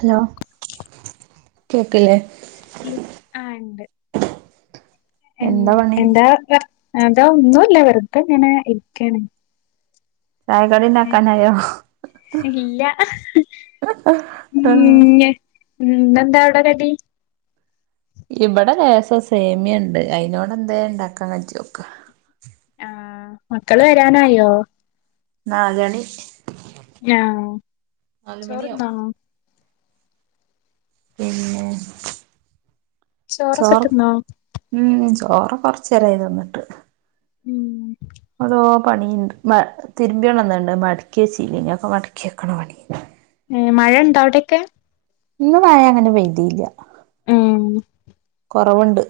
Hello കേക്കില്ലേ ആ ഉണ്ട് എ എന്താ പണി എന്താ എന്താ ഒന്നുമല്ല വെറുത ഇങ്ങനെ ഇരിക്കാണ് ഏ, ചായകഡിണ്ടക്കാനയോ ആഹ ഇല്ല ഉം എന്താ എവിട കടി ഇവിടെ രേസ സേമ്യുണ്ട് അയനോട്ന്താ ഇണ്ടാക്കാൻ കറ്റിോക്ക ആഹ മക്കള് വരാനായോ നാലാണി ഹ ചോർ മണിയാവും ന്നോ പിന്നെ ചോറൊക്കെ തിന്നോ ചോറൊക്കെ കൊറച്ചേരായി തിന്നിട്ട് ഉം പണിയണ്ട് തിരുമ്പിയണന്നുണ്ട് മടക്കിയച്ചീലൊക്കെ മടക്കി വക്കണ പണി മഴ ഉണ്ട അവിടെയൊക്കെ ഇന്ന് മഴ അങ്ങനെ പഴുതിയില്ല ഉം കുറവുണ്ട്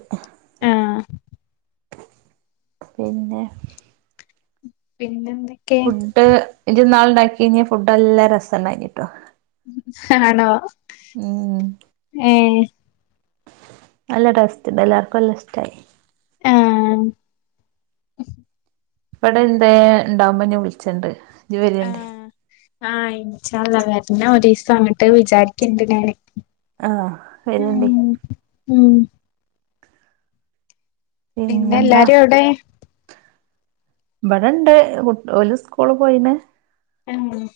ആഹ പിന്നെ പിന്നെ ഫുഡ് ഇജ്ജ് ഇന്നാൾ ണ്ടാക്കീനെ ഫുഡ്‌ നല്ല രസണ്ടായീനി ട്ടോ ആണോ ഉം ഏ നല്ല ടേസ്റ്റ് ണ്ടായി എല്ലർക്കുംനല്ല ഇഷ്ടായി ആഹ ഇവിടെ എന്താ ഇണ്ടാവുമ്പോ വിളിച്ചണ്ട് ഇനി വരണ്ടി ആഹ ഇന്ഷാ അല്ലാഹ് വഞ്ഞ ഒരു ദിവസം അങ്ങിട്ട് വിചാരിക്കണ്ട് ഞാന് ആഹ് വരേണ്ടി ഉ ഉം പിന്നെ പിന്നെന്താ എല്ലാരും അവിടെ ഇവിടെ ഇണ്ട് ഒരു സ്കൂള് പോയിന് ഉം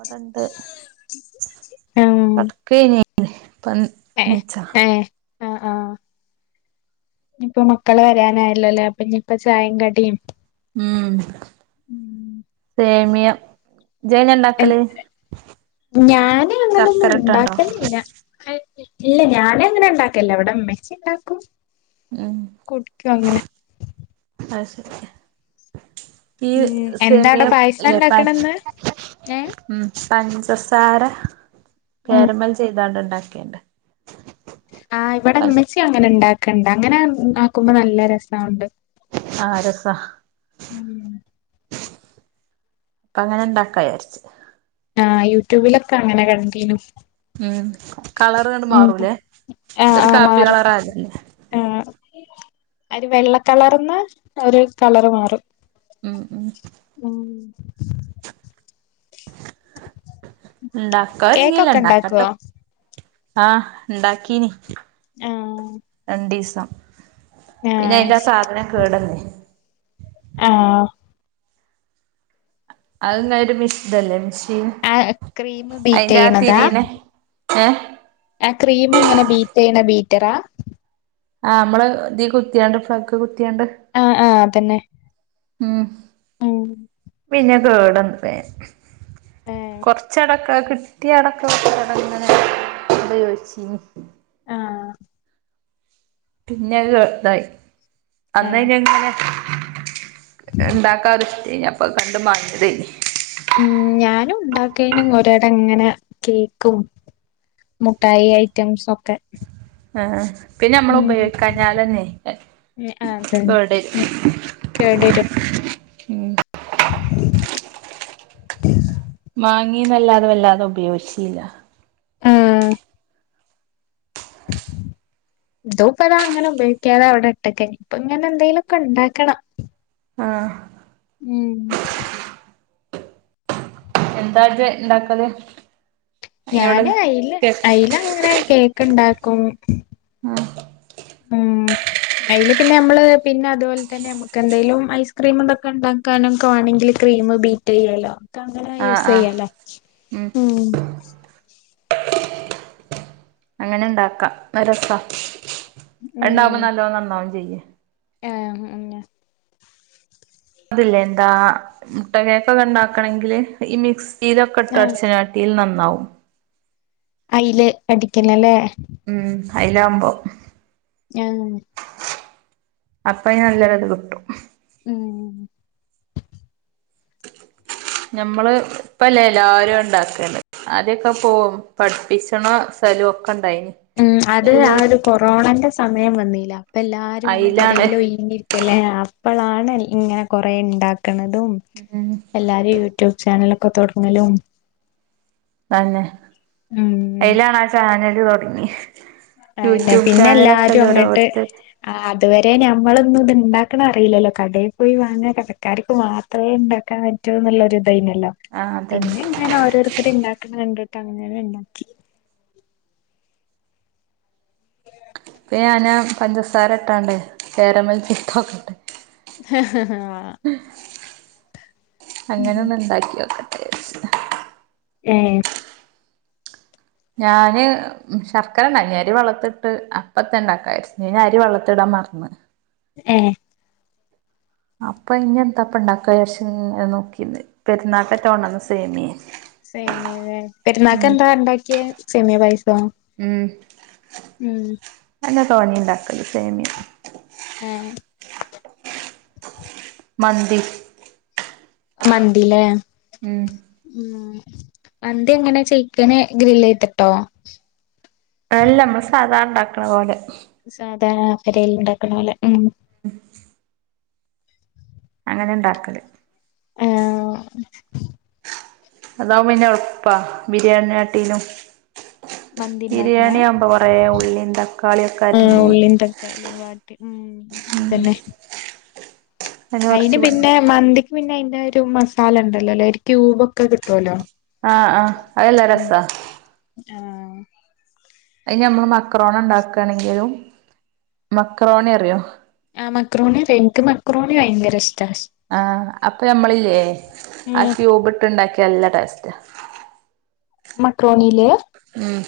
വിടെ ഇണ്ട് ആഹ് കടക്ക അ പ ഏ നീച്ചാ ഇപ്പ മക്കള് വരാനായല്ലോല്ലേ അപ്പൊ ഇനിയിപ്പ ചായ കടിയും ഉം ഉം സെമിയ ജേന ഉണ്ടാക്കല് ഞാന് അങ്ങനൊന്നും ഉണ്ടാക്കുന്നില്ല ഇല്ല ഞാന അങ്ങനെ ഉണ്ടാക്കല്ലോ അവിടെ ഇ മ്മച്ച ഉണ്ടാക്കും ഉം കുടിക്കും അങ്ങനെ അത് ശരി ഈ ഉം എന്താ സെമിയ അവിടെ പായസം ലെപ്പാൻ ഉണ്ടാക്കണന്ന് ഏ ഉം പഞ്ചസാര ഉം കേരമൽ ചെയ്താണ്ട് ഇണ്ടാക്കിയണ്ട് ആ ഇവിടെ മച്ച അങ്ങനെ ഉണ്ടാക്കണ്ട് അങ്ങനെ ആക്കുമ്പോ നല്ല രസമുണ്ട് ആ രസ പ്പ അങ്ങനെ ഇണ്ടാക്കാ വിചാരിച്ച് ആഹ് യൂട്യൂബിലൊക്കെ അങ്ങനെ കിണ്ടീന്നു. ഉം കളറ് ഇങ്ങട് മാറൂലേ ആ ഒര് ആ കാപ്പി മാറും കളറായതല്ലേ അര് വെള്ള കളര്ന്ന് ഒരു കളറ് മാറും ഇം ഇം ഉം ഇണ്ടാക്കല് [unintelligible] കേക്കൊക്കെ ഇണ്ടാക്കട്ടോ ഉണ്ടാക്കുവോ ആഹ് ഇണ്ടാക്കീനി ആഹ് രണ്ടീസം പിന്നെ ആഹ് അയിന്റെ ആ ശരി സാധനം കേട്ന്ന് ആഹ് അതിന്ന് ഒരു മിഷ്തല്ലേ മിഷീൻ ആ ക്രീം ബീറ്റ് അയിന്റെ ആ ചെയ്യണതാ തിരിയണെ ഏഹ് ആ ക്രീം ഇങ്ങനെ ബീറ്റ് ചെയ്യണ ബീറ്ററാ ആഹ് അമ്മള് ഇതീ കുത്തിയാണ്ട് ഫ്ലഗ്ഗ് കു ആഹ് ആഹ് അതന്നെ ഉം ഉം പിന്നെ [unintelligible] ഏഹ് കൊറച്ചെട ക്ക് കിട്ടിയ എടക്ക് [unintelligible] ഇങ്ങനെ ഉപയോഗിച്ചീനി ആഹ് പിന്നെ [unintelligible] അന്ന് ഏഹ് പിന്നങ്ങനെ ഇണ്ടാക്കാതെ [unintelligible] കണ്ട് [unintelligible] ഉം ഞാനും ഉണ്ടാ ക്കെയ്നു ഒരെട ഇങ്ങനെ കേക്കും മുട്ടായി ഐറ്റംസ് ഒക്കെ ആഹ് പിന്നെ നമ്മള് ഉം ഉപയോഗിക്കാഞ്ഞാലന്നെ കേട്വരും കേട്വരും മാങ്ങിന്നല്ലാതെ വല്ലാതെ ഉപയോഗിച്ചില്ല ആഹ് ഇതു ഇപ്പ അതാ അങ്ങനെ ഉപയോഗിക്കാതെ അവിടെ ഇട്ടെക്കെ ഇപ്പ ഇങ്ങനെ എന്തെങ്കിലും ഒക്കെ ഇണ്ടാക്കണം. ആഹ് ഉം എന്താ ഇജ്ജ് ഇണ്ടാക്കല്? അയിനോട് ഞാന് ഇല്ല കേ അയിൽ അങ്ങനെ കേക്ക് ഉണ്ടാക്കും ഉം അതില് പിന്നെ നമ്മള് പിന്നെ അതുപോലെ തന്നെ നമുക്ക് എന്തേലും ഐസ്ക്രീമ് എന്തൊക്കെ ഉണ്ടാക്കാനൊക്കെ വേണെങ്കിൽ ക്രീം ബീറ്റ് ചെയ്യാല്ലോ ഒക്കെ അങ്ങനെ ആഹ് യൂസ് ആഹ് ചെയ്യാല്ലോ ഉം അങ്ങനെ ഉണ്ടാക്കാം അത് രസവാ അതൊണ്ടാവുമ്പോ ഉം നല്ലോണം നന്നാവും ചെയ്യും ആഹ് അങ്ങനെ അതില്ലേ എന്താ മുട്ട കേക്കൊക്കെ ഉണ്ടാക്കണങ്കില് ഈ മിക്സ് തീയിലൊക്കെ ആഹ് ഇട്ട് [unintelligible] നന്നാവും അയില് അടിക്കണല്ലേ ഉം അയിലാവുമ്പോ ആഹ് അപ്പ നല്ലൊരു ഇത് കിട്ടും ഉം നമ്മള് ഇപ്പല്ലെ എല്ലാവരും ഉണ്ടാക്കല് ആദ്യൊക്കെ പോകും പഠിപ്പിച്ചണ സ്ഥലവൊക്കെ ഉം അത് ആ ഒരു കൊറോണന്റെ സമയം വന്നില്ലേ അപ്പൊ എല്ലാരും ഇങ്ങനെ അയിലാണ് പെരയില് വെയിഞ്ഞിരിക്കല്ലേ അപ്പളാണ് ഇങ്ങനെ കൊറേ ഉണ്ടാക്കണതും ഉം എല്ലാരും യൂട്യൂബ് ചാനല് ഒക്കെ തുടങ്ങലും തന്നെ ഉം അതിലാണ് ആ ചാനല് തുടങ്ങിയത് അത് തന്നെ പിന്നെ എല്ലാരും അങ്ങോട്ട് ഓരോരുത്തർ അതുവരെ ഞ മ്മളൊന്നും ഇത്ണ്ടാക്കണ അറിയില്ലല്ലോ കടയിൽ പോയി വാങ്ങാ കടക്കാർക്ക് മാത്രമേ ഉണ്ടാക്കാൻ പറ്റൂന്നുള്ളൊരു ത് ല്ലോ ആ അതന്നെ പിന്നെ ഇങ്ങനെ ഓരോരുത്തർ ഇണ്ടാക്കുന്ന കണ്ട് ട്ടങ്ങനെ ണ്ടാക്കി ഞാനാ പഞ്ചസാര ഇട്ടാണ്ടേ കേരമൽ [unintelligible] [inaudible] ഹ് ഹ് വാ അങ്ങനെയൊന്ന് ഉണ്ടാക്കിയോക്ക്‌ ടേസ്റ്റ് ഏഹ് ഞാന് ശർക്കരക്കഞ്ഞി അരി വെള്ളത്തിട്ട് [unintelligible] അപ്പ തന്നെ ഇണ്ടാക്ക അരി വളത്തിടാൻ മറന്ന് ഏഹ് അപ്പം ഇനി എന്തപ്പം ഉണ്ടാക്കാ വിചാരിച്ച് ഇങ്ങനെ നോക്കിട്ട് പെരുന്നാളിന് കൊണ്ട് വന്ന സേമിയ സേമിയ അല്ലേ പെരുന്നാൾക്ക് എന്താ ഉണ്ടാക്കിയെ സേമിയ പായസ ഉം ഏഹ് മന്തി മന്തി ല്ലേ ഉം ഉം മന്തി എങ്ങനെ ചിക്കന് ഗ്രില് ചെയ്തിട്ടോ കിട്ടണപോലെ സാധാരണ പേരേല് ഉണ്ടാക്കണ പോലെ ഉം ഉം [inaudible] അങ്ങനെ ഇണ്ടാക്കല് ആഹ് അതാവുമ്പം പിന്നെ എളുപ്പാ ബിരിയാണിയാട്ടിലും മന്തി ഇണ്ടാക്കണേ ബിരിയാണി ആവുമ്പോ കൊറേം ഉള്ളി തക്കാളിയൊക്കെ ആ അരിഞ്ഞ് ഉള്ളിയും തക്കാളിയും വാട്ടി ഉം അതന്നെ ആ [inaudible] അയിന് പിന്നെ മന്തി പിന്നെ അതിന്റെ ഒരു മസാല ഉണ്ടല്ലോ അല്ലേ ഒരു ക്യൂബ് ഒക്കെ കിട്ടുവല്ലോ ആഹ് ആഹ് അതല്ലാ ഉം രസാ ആഹ് അയ് ഞമ്മള് മക്രോണി ഇണ്ടാക്കാണെങ്കിലും മക്രോണി അറിയോ ആ മക്രോണി അറിയാം എനിക്ക് മക്രോണി ഭയങ്കര ഇഷ് ആഹ് അപ്പൊ ഞമ്മളില്ലേ ആ ഉം ക്യൂബ് ഇട്ടുണ്ടാക്കി നല്ല ടേസ്റ്റാ മക്രോണീല് ഉം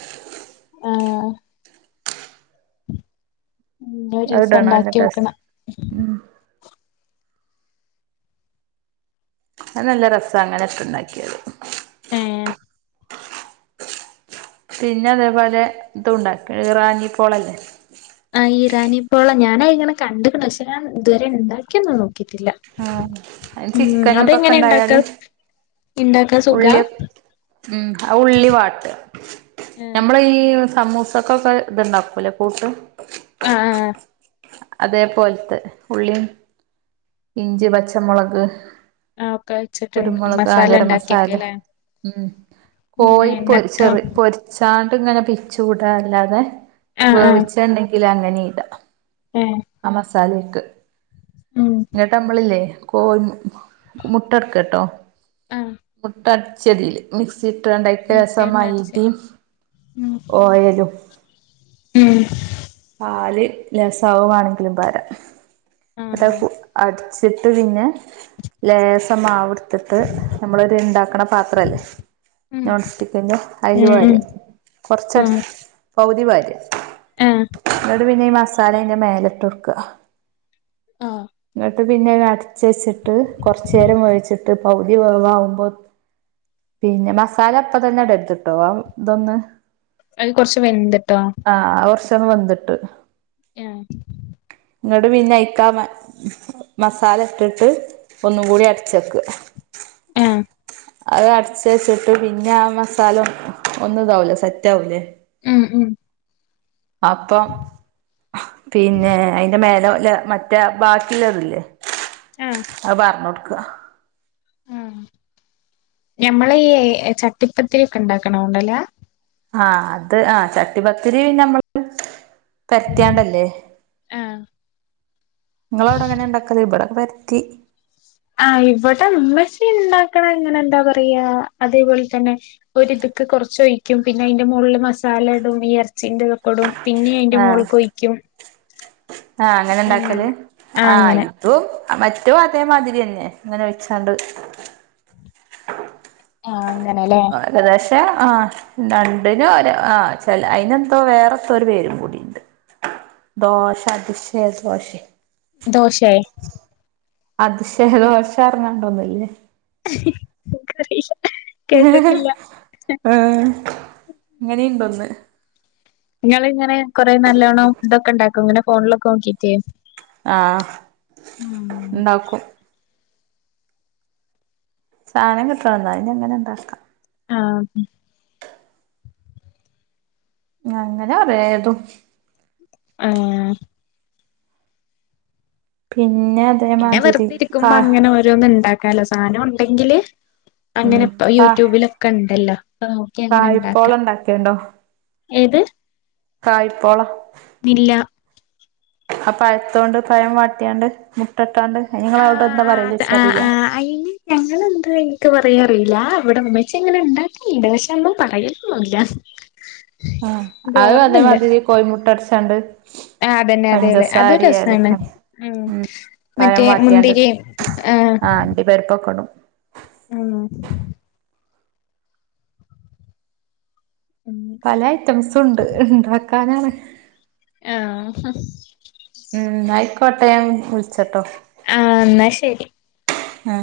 ഉം ഇനി ഒരീസം അതിടണം നല്ല ഉണ്ടാക്കി ടേസ്റ്റ് നോക്കണം ഉം അത് നല്ല രസാ അങ്ങനെ ഇട്ട് ഉണ്ടാക്കിയത് ഏഹ് പിന്നെ അതേപോലെ ഇതു ഉണ്ടാക്ക് ആഹ് ഇറാനി പ്പോള ഞാന് അയിനെ കണ്ടിക്കണു പക്ഷെ ഞാൻ ഇതുവരെ ഉണ്ടാക്കി നോ ആഹ് അയിന് ചിക്കന് ഇതൊക്കെ അതെങ്ങനെ ഇണ്ടാക്കാ ഉണ്ടായാല് ഇണ്ടാക്കാൻ സുഖാ ഉള്ളി ഉം ആ ഉള്ളി വാട്ടാ ആഹ് നമ്മള് ഈ സമൂസക്കൊക്കെ ഇത് ഉണ്ടാക്കൂലേ കൂട്ട് ആ ആഹ് അതേപോലത്തെ ഉള്ളിയും ഇഞ്ചി പച്ചമുളക് ആഹ് ഒക്കെ വെച്ചിട്ട് കുരുമുളക് ആ മസാല ഗരം മസാല ഉണ്ടാക്കിയേക്കല്ലേ ഉം കോയി പൊരി എന്നിട്ടോ ചെറ് പൊരിച്ചാൻ ട്ട് ഇങ്ങനെ പിച്ചുടാഅല്ലാതെ ആഹ് ആഹ് വേവിച്ചെ ഉണ്ടേൽ അങ്ങനെ ഇടാം ഏ ആ മസാല ഇട്ട് ഉം എന്നിട്ട് ഞമ്മളില്ലേ കോ മുട്ടടുക്ക ട്ടോ ആ ട്ട അടിച്ചതില് മിസ് [unintelligible] മിക്സിയിട്ട് അടിച്ച് മൈദിയും ഓയലും ഉം ലസാവുവാണെങ്കിലും പരാ ആ പക്ഷെ അത് ഫു അടച്ചിട്ട് പിന്നെ ലേസം ആവൃ ത്തിട്ട് നമ്മളൊരു ഉണ്ടാക്കണ പാത്രല്ലേ ഉം ഞോിക്കഞ്ഞ ഉം അയുവാര്യ ഉം കുറച്ചടൗ ആ എന്നോട് പിന്നെ ഈ മസാലയിന്റെ മേലട്ട് ഉർക്ക ആഹ് ഇങ്ങോട്ട് പിന്നെ അടച്ച് വെച്ചിട്ട് കുറച്ചു നേേരം മേഴിച്ചിട്ട് പൗുതി വവാകുമ്പോ പിന്നെ മസാല അപ്പ തന്നെ ഇടെ എടുത്തിട്ടോ ഇതൊന്ന് അത് കൊറച്ച് വെതിട്ടാ വന്നട്ട് ഉം ഇങ്ങോട്ട പിന്നെയിക്കാമ മസാല ഇട്ടിട്ട് ഒന്ന കൂടി അടച്ചെക്ക ആഹ അത് അടച്ച വച്ചിട്ട് പിന്നെ ആ മസാല ഒന്നും ഇതാവലേ സെറ്റ് ആാവൂലേ ഉം ഉം അപ്പം പിന്നെ അയിന്റെ മേലല്ല മറ്റേ ബാക്കിയുള്ളതുംല്ലേ ആ പറഞ്ഞ കൊടുക്ക ആ ഞമ്മള ഈ ചട്ടിപ്പത്തിൊക്കെ ഉണ്ടാക്കണോണ്ടല്ലാ ആഹ അത് ആഹ ചട്ടി പത്തിരി പിന്ന നമ്മള് പരത്തിയാണ്ടല്ലേ നിങ്ങ അവിടെ അങ്ങനെ ഉണ്ടാക്കല്ല ഇവിടെക്കെ പര പക്കി ആ് ഇവിടെ അമ്മശ ഉണ്ടാക്കണം ഇങ്ങനെ എന്താ പറയാ അതേപോലെ തന്നെ ഒരു െ കുറച്ചൊഴിക്കും പിന്നെ അതിന്റെ മുകളിൽ മസാല ഇടും ഈ ഇറച്ചീന്റെൊക്കെ ഇടും പിന്നെ അയിന്റെ മോൾ കൊൊഴിക്കും ആഹ അങ്ങനെ ഇണ്ടാക്കല്േ ആ ആഹ് അങ്ങനെ ഇപ്പ മറ്റോ അതേമാതിരി തന്നെ ഇങ്ങനെ വച്ചാണ്ട് ആഹ് ആ കതാശ പക്ഷേ ആ രണ്ടിിനോ ഒ ആ ച അതിനെന്തോ വേറെത്ത ഒരു പേരും കൂടിണ്ട് ദോഷാ ദിശേ ദോഷേ ദോശയ അതിശദോഷം ഇറങ്ങാണ്ടന്നല്ലേ [inaudible] കേട്ടിട്ടില്ല ആഏ അങ്ങനെുണ്ട ഒന്ന് നിങ്ങിങ്ങെറെേ നല്ലോണ്ണം ഇതൊക്കെ ഉണ്ടാക്കും ഇങ്ങനെ ഫോണിലൊക്കെ നോക്കിട്ടേ ആഹ ആഹ് ഉണ്ടാക്കും സാധനം കിട്ടണം എന്നാ ഇ അങ്ങനെ ഉണ്ടാക്കാം ആഹ അങ്ങനെ പറയാത് ആഹ് പിന്നെ പിന്നെ അതേമാതിരി വെറുത കാ ഇരിക്കുമ്പോ അങ്ങനെ ഓരോന്നും ഇണ്ടാക്ക കലസാധനം ഉണ്ടെങ്കില് അങ്ങനെപ്പ യൂട്യൂബിലൊക്കെ ഉണ്ടല്ലോ അപ്പൊ നോക്കി ആഹ അങ്ങനെ ഇപ്പോൾ ഉണ്ടാക്കാം എണ്ടാക്കിയണ്ടോ ഏത് കായ്പള നില്ല ആ പഴത്തോൊണ്ട് പയം വാട്ടിയാണ്ട് മുട്ട ആ ആ് അ ആ ആ് അന് ഞങ്ങെന്താ എനിക്ക് പറയാം അയില്ല ഇവിടെ ഉമ്മേച്ച എങ്ങനെ ഉണ്ടാക്കി ഇടവശന്നും പറയലൊന്നുമില്ല ആ അതും അതേമാതിരി കോഴിമുട്ട അടച്ചാണ്ട് ആഹ് അതന്നെ അതെ അതെ അതൊരു പഞ്ചസാരിയല്ലേ രസാണ് ഉം ഉ പഴം മറ്റേ വാട്ടിയാണ്ട മുന്തിരിയും ആഹ ആണ്ടി പെർപ്പക്കടും ആ ഉം പല ഐറ്റംസുണ്ട് ഇണ്ടാക്കാനാണ് ആഹ് ഉം ആയിക്കോട്ടെ വിളിച്ചട്ടോ ആ എന്നാ ശരി [unintelligible] ഹാ